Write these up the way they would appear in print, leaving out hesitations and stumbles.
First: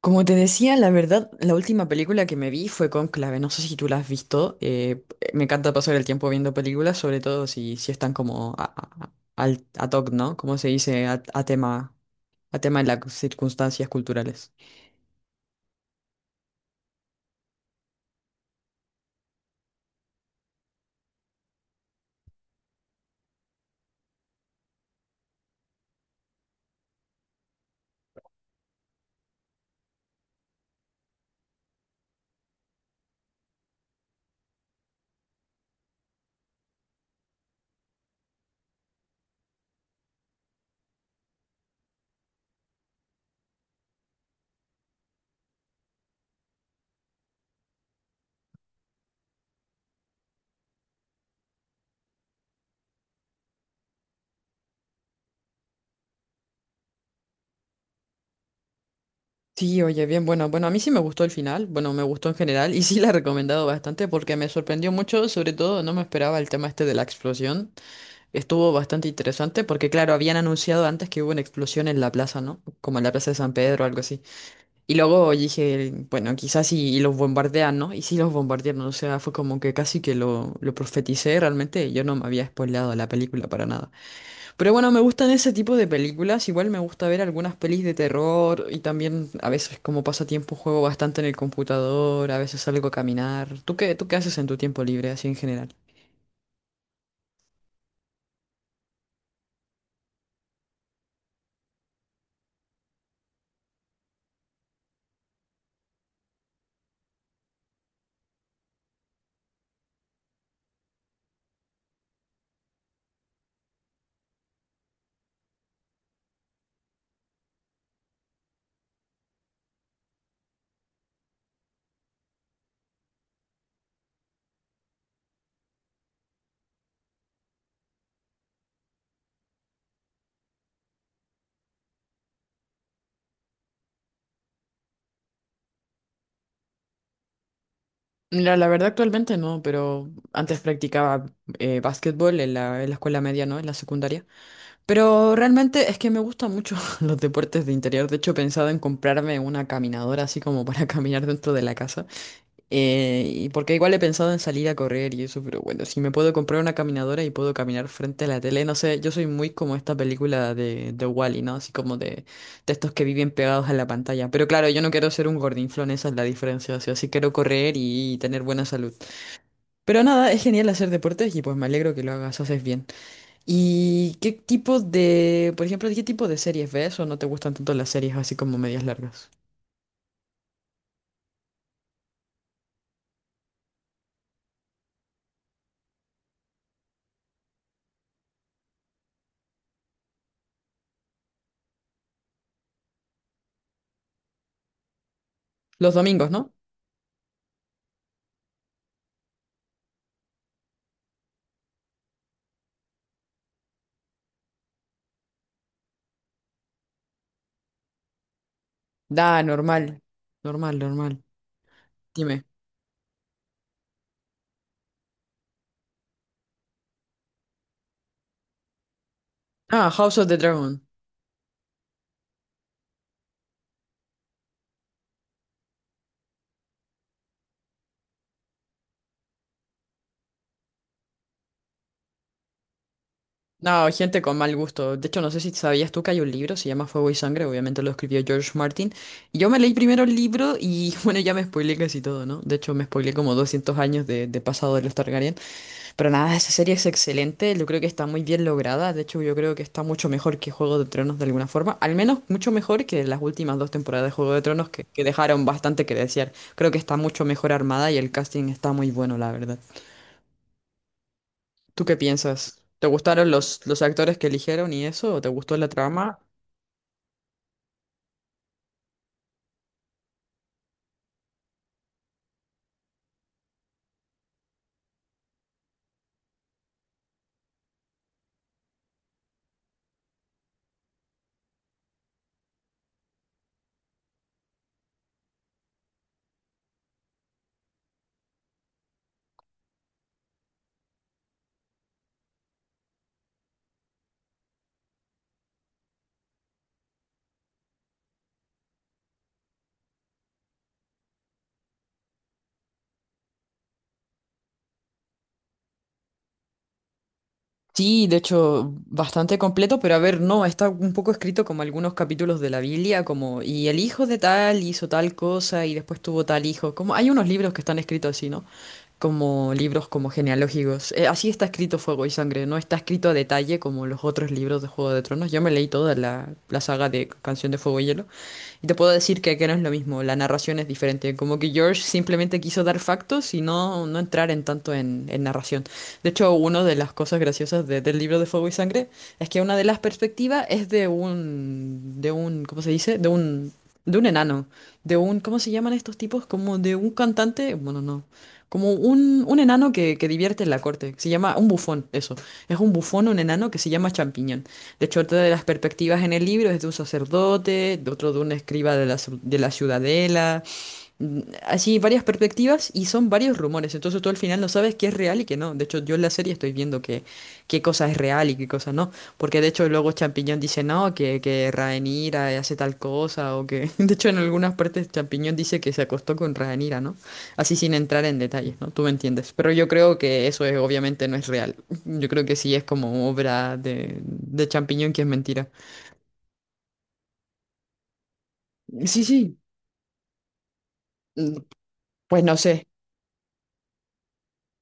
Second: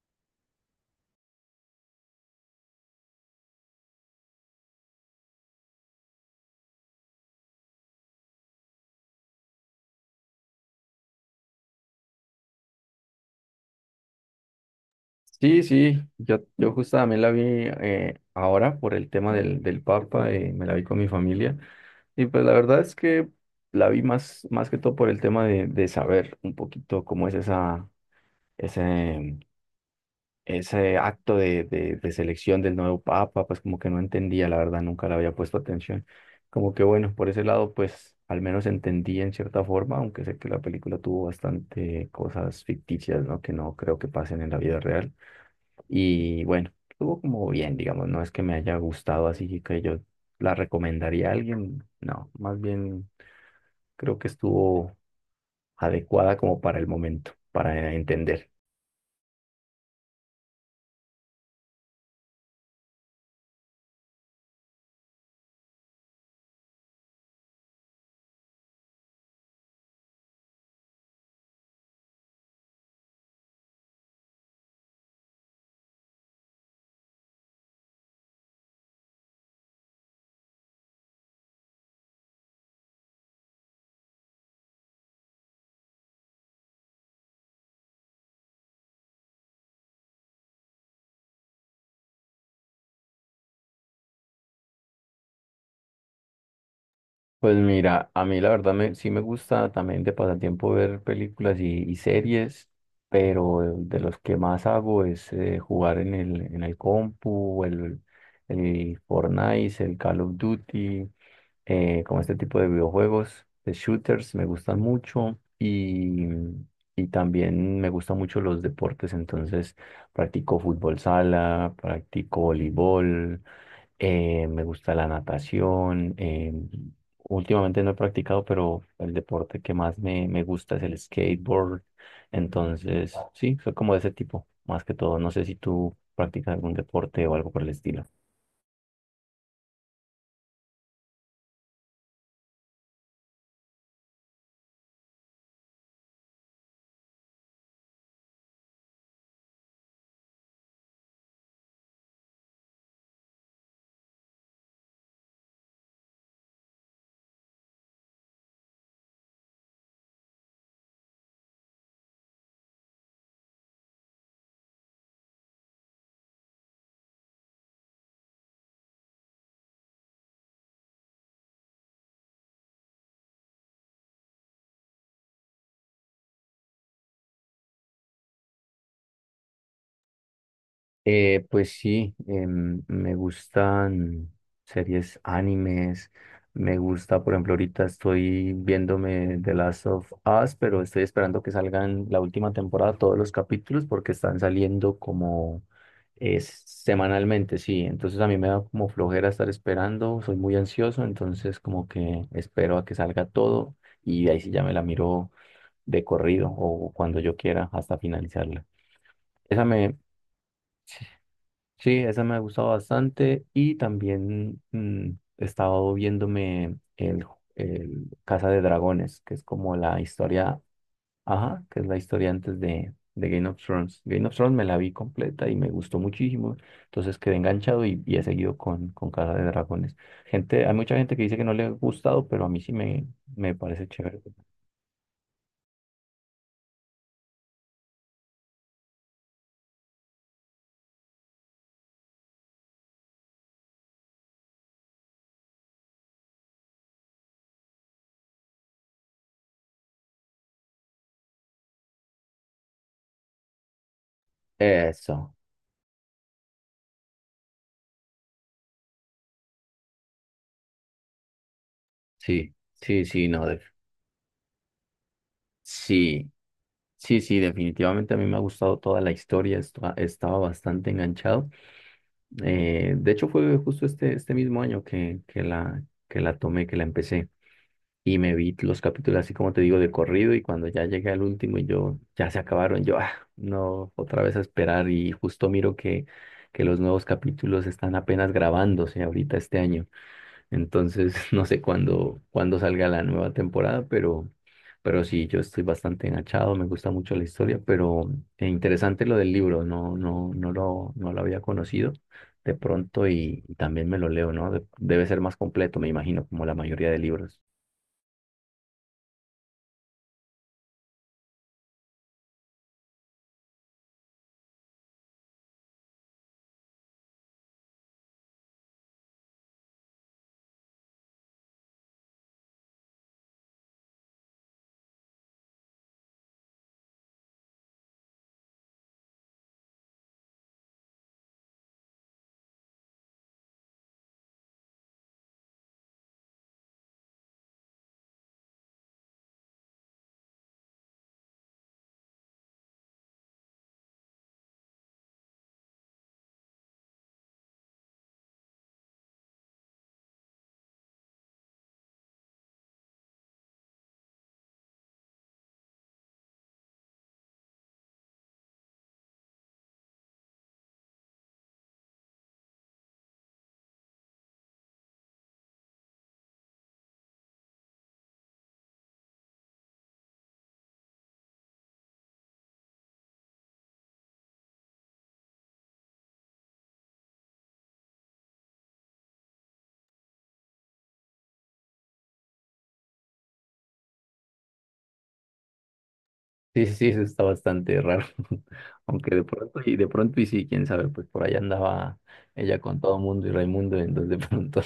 Como te decía, la verdad, la última película que me vi fue Cónclave. No sé si tú la has visto. Me encanta pasar el tiempo viendo películas, sobre todo si están como ad hoc, ¿no? Como se dice, a tema de las circunstancias culturales. Sí, sí, yo justo también la vi, ahora por el tema del Papa. Me la vi con mi familia y pues la verdad es que la vi más, más que todo por el tema de saber un poquito cómo es ese, ese acto de selección del nuevo Papa, pues como que no entendía, la verdad, nunca le había puesto atención. Como que bueno, por ese lado pues al menos entendí en cierta forma, aunque sé que la película tuvo bastante cosas ficticias, ¿no? Que no creo que pasen en la vida real. Y bueno, estuvo como bien, digamos, no es que me haya gustado así que yo la recomendaría a alguien, no, más bien creo que estuvo adecuada como para el momento, para entender. Sí, oye, bien, bueno, a mí sí me gustó el final. Bueno, me gustó en general y sí la he recomendado bastante porque me sorprendió mucho. Sobre todo, no me esperaba el tema este de la explosión. Estuvo bastante interesante porque, claro, habían anunciado antes que hubo una explosión en la plaza, ¿no? Como en la plaza de San Pedro o algo así. Y luego dije, bueno, los bombardean, ¿no? Y sí los bombardearon, o sea, fue como que casi que lo profeticé realmente, yo no me había spoileado la película para nada. Pero bueno, me gustan ese tipo de películas, igual me gusta ver algunas pelis de terror y también a veces como pasatiempo juego bastante en el computador, a veces salgo a caminar. Tú qué haces en tu tiempo libre, así en general? Pues mira, a mí la verdad me, sí me gusta también de pasatiempo ver películas y series, pero de los que más hago es jugar en el compu, el Fortnite, el Call of Duty. Como este tipo de videojuegos, de shooters, me gustan mucho y también me gustan mucho los deportes, entonces practico fútbol sala, practico voleibol, me gusta la natación. Últimamente no he practicado, pero el deporte que más me gusta es el skateboard, entonces sí, soy como de ese tipo, más que todo. No sé si tú practicas algún deporte o algo por el estilo. Mira, la verdad actualmente no, pero antes practicaba básquetbol en en la escuela media, ¿no? En la secundaria. Pero realmente es que me gustan mucho los deportes de interior. De hecho, he pensado en comprarme una caminadora así como para caminar dentro de la casa. Y porque igual he pensado en salir a correr y eso, pero bueno, si me puedo comprar una caminadora y puedo caminar frente a la tele, no sé, yo soy muy como esta película de Wall-E, ¿no? Así como de estos que viven pegados a la pantalla. Pero claro, yo no quiero ser un gordinflón, esa es la diferencia. O sea, sí quiero correr y tener buena salud. Pero nada, es genial hacer deportes y pues me alegro que lo hagas, haces bien. ¿Y qué tipo de, por ejemplo, qué tipo de series ves o no te gustan tanto las series así como medias largas? Pues sí, me gustan series animes, me gusta, por ejemplo, ahorita estoy viéndome The Last of Us, pero estoy esperando que salgan la última temporada, todos los capítulos, porque están saliendo como Los domingos, ¿no? es semanalmente. Sí, entonces a mí me da como flojera estar esperando, soy muy ansioso, entonces como que espero a que salga todo y ahí sí ya me la miro de corrido o cuando yo quiera hasta finalizarla. Da, Esa me... normal. Normal, normal. Sí, esa me ha Dime. gustado bastante y también he estado viéndome el, el Casa de Dragones, que es como Ah, la House of the historia, Dragon. ajá, que es la historia antes de Game of Thrones. Game of Thrones me la vi completa y me gustó muchísimo, entonces quedé enganchado y he seguido con Casa de Dragones. Gente, hay mucha gente que dice que no le ha gustado, pero a mí sí me No, parece gente chévere. con mal gusto. De hecho, no sé si sabías tú que hay un libro, se llama Fuego y Sangre, obviamente lo escribió George Martin. Y yo me leí primero el libro y bueno, ya me spoileé casi todo, ¿no? De hecho, me spoileé como 200 años de pasado de los Targaryen. Pero nada, esa serie es excelente, yo creo que está muy bien lograda, de hecho yo creo que está mucho mejor que Juego de Tronos de alguna forma, al menos mucho mejor que las últimas dos temporadas de Juego de Tronos que Eso, dejaron bastante que desear. Creo que está mucho mejor armada y el casting está muy bueno, la verdad. ¿Tú qué sí, piensas? ¿Te sí, sí, gustaron no, los actores que eligieron y eso? ¿O te gustó la trama? sí. Sí, sí, definitivamente a mí me ha gustado toda la historia, estaba bastante enganchado. De hecho, fue justo este mismo año que la tomé, que la empecé y me vi los capítulos así como te digo de corrido y cuando ya llegué al último y yo, ya se acabaron, yo, ah, no, otra vez a esperar y justo miro que los nuevos capítulos están apenas grabándose ahorita este año. Entonces, no sé cuándo, cuándo salga la nueva temporada, pero sí, yo estoy bastante enganchado, me gusta mucho la historia, pero interesante lo del libro. No, no lo había conocido de pronto y también me lo leo, ¿no? Debe ser más completo, me imagino, como la mayoría de libros. Sí, de hecho, bastante completo, pero a ver, no, está un poco escrito como algunos capítulos de la Biblia, como, y el hijo de tal hizo tal cosa y después tuvo tal hijo, como hay unos libros que están escritos así, ¿no? Como libros como genealógicos. Así está escrito Fuego y Sangre, no está escrito a detalle como los otros libros de Juego de Tronos. Yo me leí toda la saga de Canción de Fuego y Hielo y te puedo decir que no es lo mismo, la narración es diferente, como que George simplemente quiso dar factos y no entrar en tanto en narración. De hecho, una de las cosas graciosas del libro de Fuego y Sangre es que una de las perspectivas es de de un, ¿cómo se dice? De de un enano, de un, ¿cómo se llaman estos tipos? Como de un cantante, bueno, no. Como un enano que divierte en la corte. Se llama un bufón, eso. Es un bufón, un enano que se llama Champiñón. De hecho, otra de las perspectivas en el libro es de un sacerdote, de otro de un escriba de de la ciudadela. Así varias perspectivas y son varios rumores, entonces tú al final no sabes qué es real y qué no. De hecho, yo en la serie estoy viendo que qué cosa es real y qué cosa no, porque de hecho luego Champiñón dice no, que Rhaenyra hace tal cosa o que... De hecho, en algunas partes Champiñón dice que se acostó con Rhaenyra, ¿no? Así sin entrar en detalles, ¿no? Tú me entiendes. Pero yo creo que eso es, obviamente no es real. Yo creo que sí es como obra de Champiñón que es mentira. Sí, sí, sí, eso está bastante raro, Sí, aunque sí. De pronto, y sí, quién sabe, pues por ahí Mm, andaba Pues no ella sé. con todo mundo y Raimundo, entonces de pronto.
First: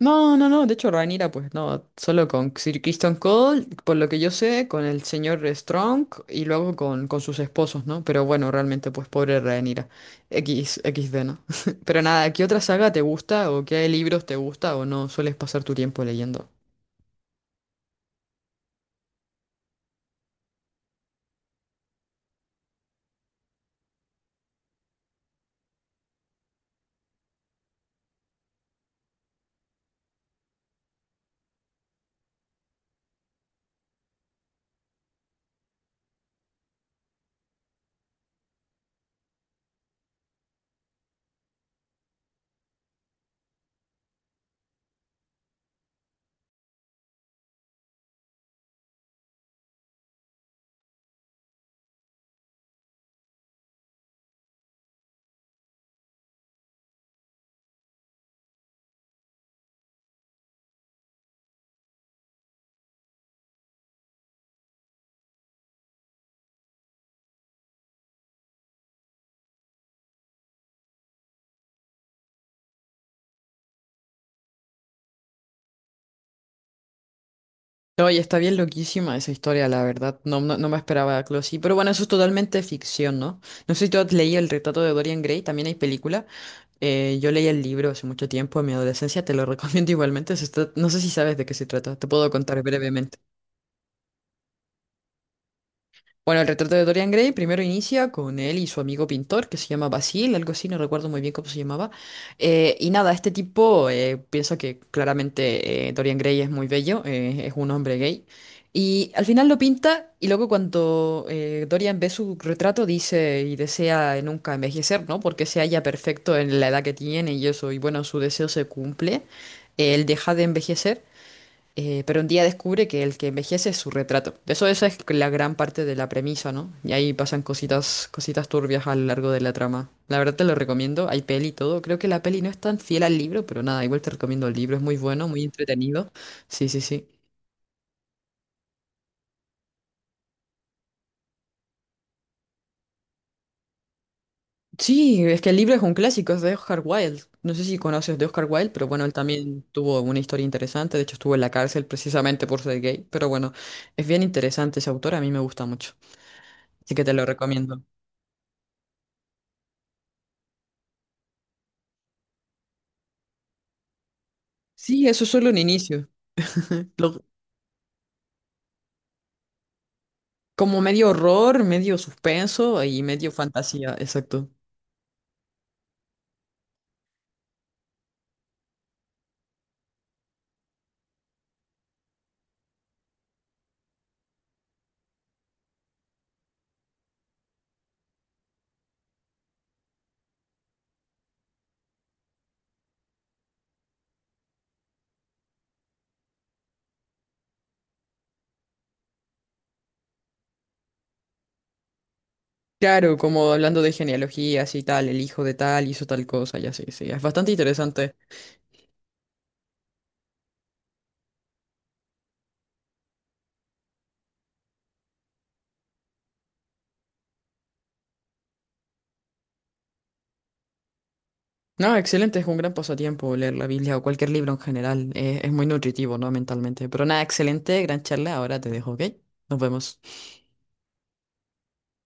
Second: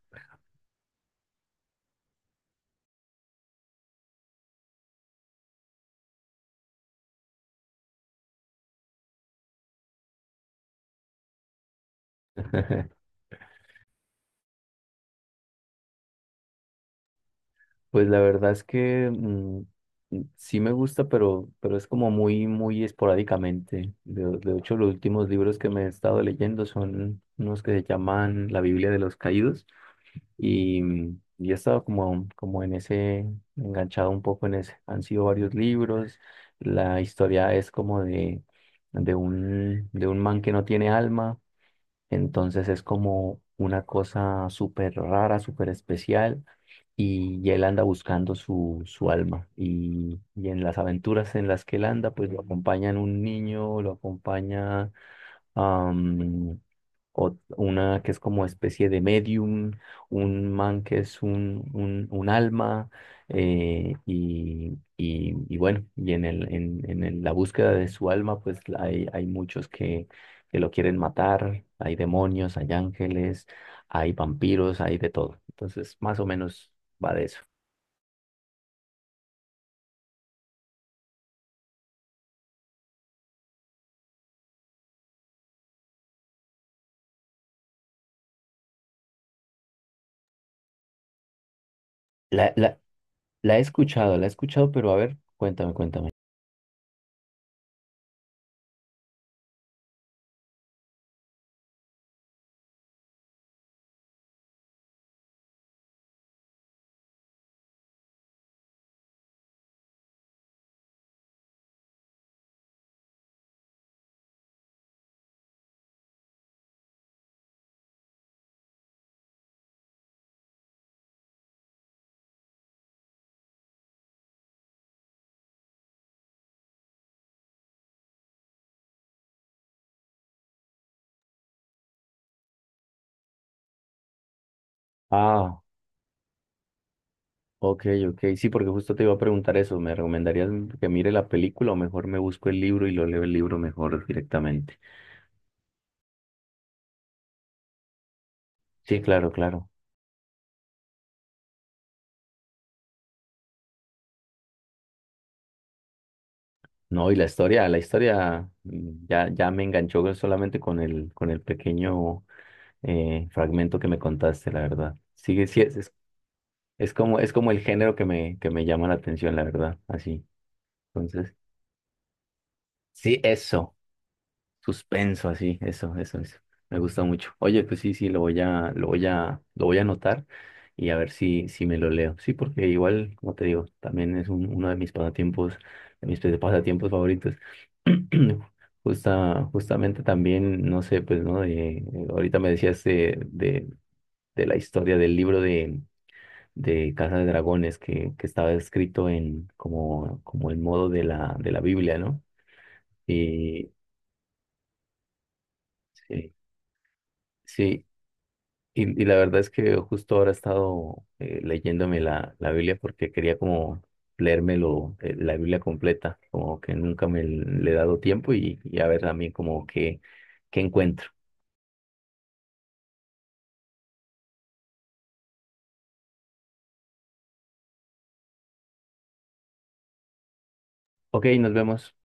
No, no, no, de hecho Rhaenyra pues no, solo con Sir Christian Cole, por lo que yo sé, con el señor Strong y luego con sus esposos, ¿no? Pero bueno, realmente pues pobre Rhaenyra, X, XD, ¿no? Pero nada, ¿qué otra saga te gusta o qué libros te gusta o no sueles pasar tu tiempo leyendo? Pues la verdad es que sí me gusta, pero es como muy, muy esporádicamente. De hecho, los últimos libros que me he estado leyendo son unos que se llaman La Biblia de los Caídos y y he estado como, como en ese, enganchado un poco en ese. Han sido varios libros. La historia es como de un man que no tiene alma, entonces es como una cosa súper rara, súper especial y él anda buscando su alma. Y en las aventuras en las que él anda, pues lo acompañan un niño, lo acompaña am, una que es como especie de medium, un man que es un alma, y bueno, en el- la búsqueda de su alma, pues la- hay muchos que lo quieren matar, hay demonios, hay ángeles, hay vampiros, hay de todo. Entonces, más o menos va de eso. Oye, está bien loquísima esa historia, la verdad. No, no, no me esperaba algo así. Pero bueno, eso es totalmente ficción, ¿no? No sé si tú has leído El retrato de Dorian Gray, también hay película. Yo leí el libro hace mucho tiempo, en mi adolescencia, te lo recomiendo igualmente. No sé si sabes de qué se trata, te puedo La, contar la, brevemente. la he escuchado, la he escuchado, pero a ver, cuéntame, cuéntame. Bueno, el retrato de Dorian Gray primero inicia con él y su amigo pintor que se llama Basil, algo así, no recuerdo muy bien cómo se llamaba. Y nada, este tipo piensa que claramente Dorian Gray es muy bello, es un hombre gay. Y al final lo pinta y luego cuando Dorian ve su retrato dice y desea nunca envejecer, ¿no? Porque se halla perfecto en la edad que tiene y eso, y bueno, su deseo se cumple. Él deja de envejecer. Pero un día descubre que el que envejece es su retrato. Eso, esa es la gran parte de la premisa, ¿no? Y ahí pasan cositas, cositas turbias a lo largo de la trama. La verdad te lo recomiendo, hay peli y todo. Creo que la peli no es tan fiel al libro, pero nada, igual te recomiendo el libro, es muy bueno, muy Ah. entretenido. Sí, sí, sí. Ok, ok, sí, porque justo te iba a preguntar eso. ¿Me recomendarías que mire la película o mejor me busco el libro y lo leo el libro mejor directamente? Sí, es que el libro es un clásico, es de Oscar Wilde. No sé si conoces de Oscar Wilde, pero Sí, bueno, él claro, también claro. tuvo una historia interesante. De hecho, estuvo en la cárcel precisamente por ser gay. Pero bueno, es bien interesante ese autor, a mí me gusta mucho. Así que No, te y lo la recomiendo. historia ya, ya me enganchó solamente con el pequeño fragmento que me contaste, la verdad. Sí, eso es Sigue, solo un sí, inicio. Lo- es como el género que me llama la atención, la verdad, así. como medio Entonces, horror, medio suspenso y sí, medio eso. fantasía, exacto. Suspenso, así, eso, eso, eso. Me gusta mucho. Oye, pues sí, sí, lo voy a anotar y a ver si, si me lo leo. Sí, porque igual, como te digo, también es uno de mis pasatiempos favoritos. Justamente también, no sé, pues, ¿no? De, ahorita me decías de la historia del libro de Casa de Dragones que estaba escrito en como, como el modo de de la Biblia, ¿no? Claro, como Y hablando de genealogías y tal, el hijo de tal hizo tal sí. cosa, ya sí, sí, es bastante Sí, interesante. Y la verdad es que justo ahora he estado leyéndome la Biblia porque quería como leérmelo, la Biblia completa, como que nunca me le he dado tiempo y a ver también como que, qué encuentro. No, excelente, es un gran pasatiempo leer la Biblia o cualquier libro en general, es muy nutritivo, ¿no? Mentalmente. Pero nada, excelente, gran charla, ahora te dejo, ¿ok? Nos vemos. Ok, nos vemos.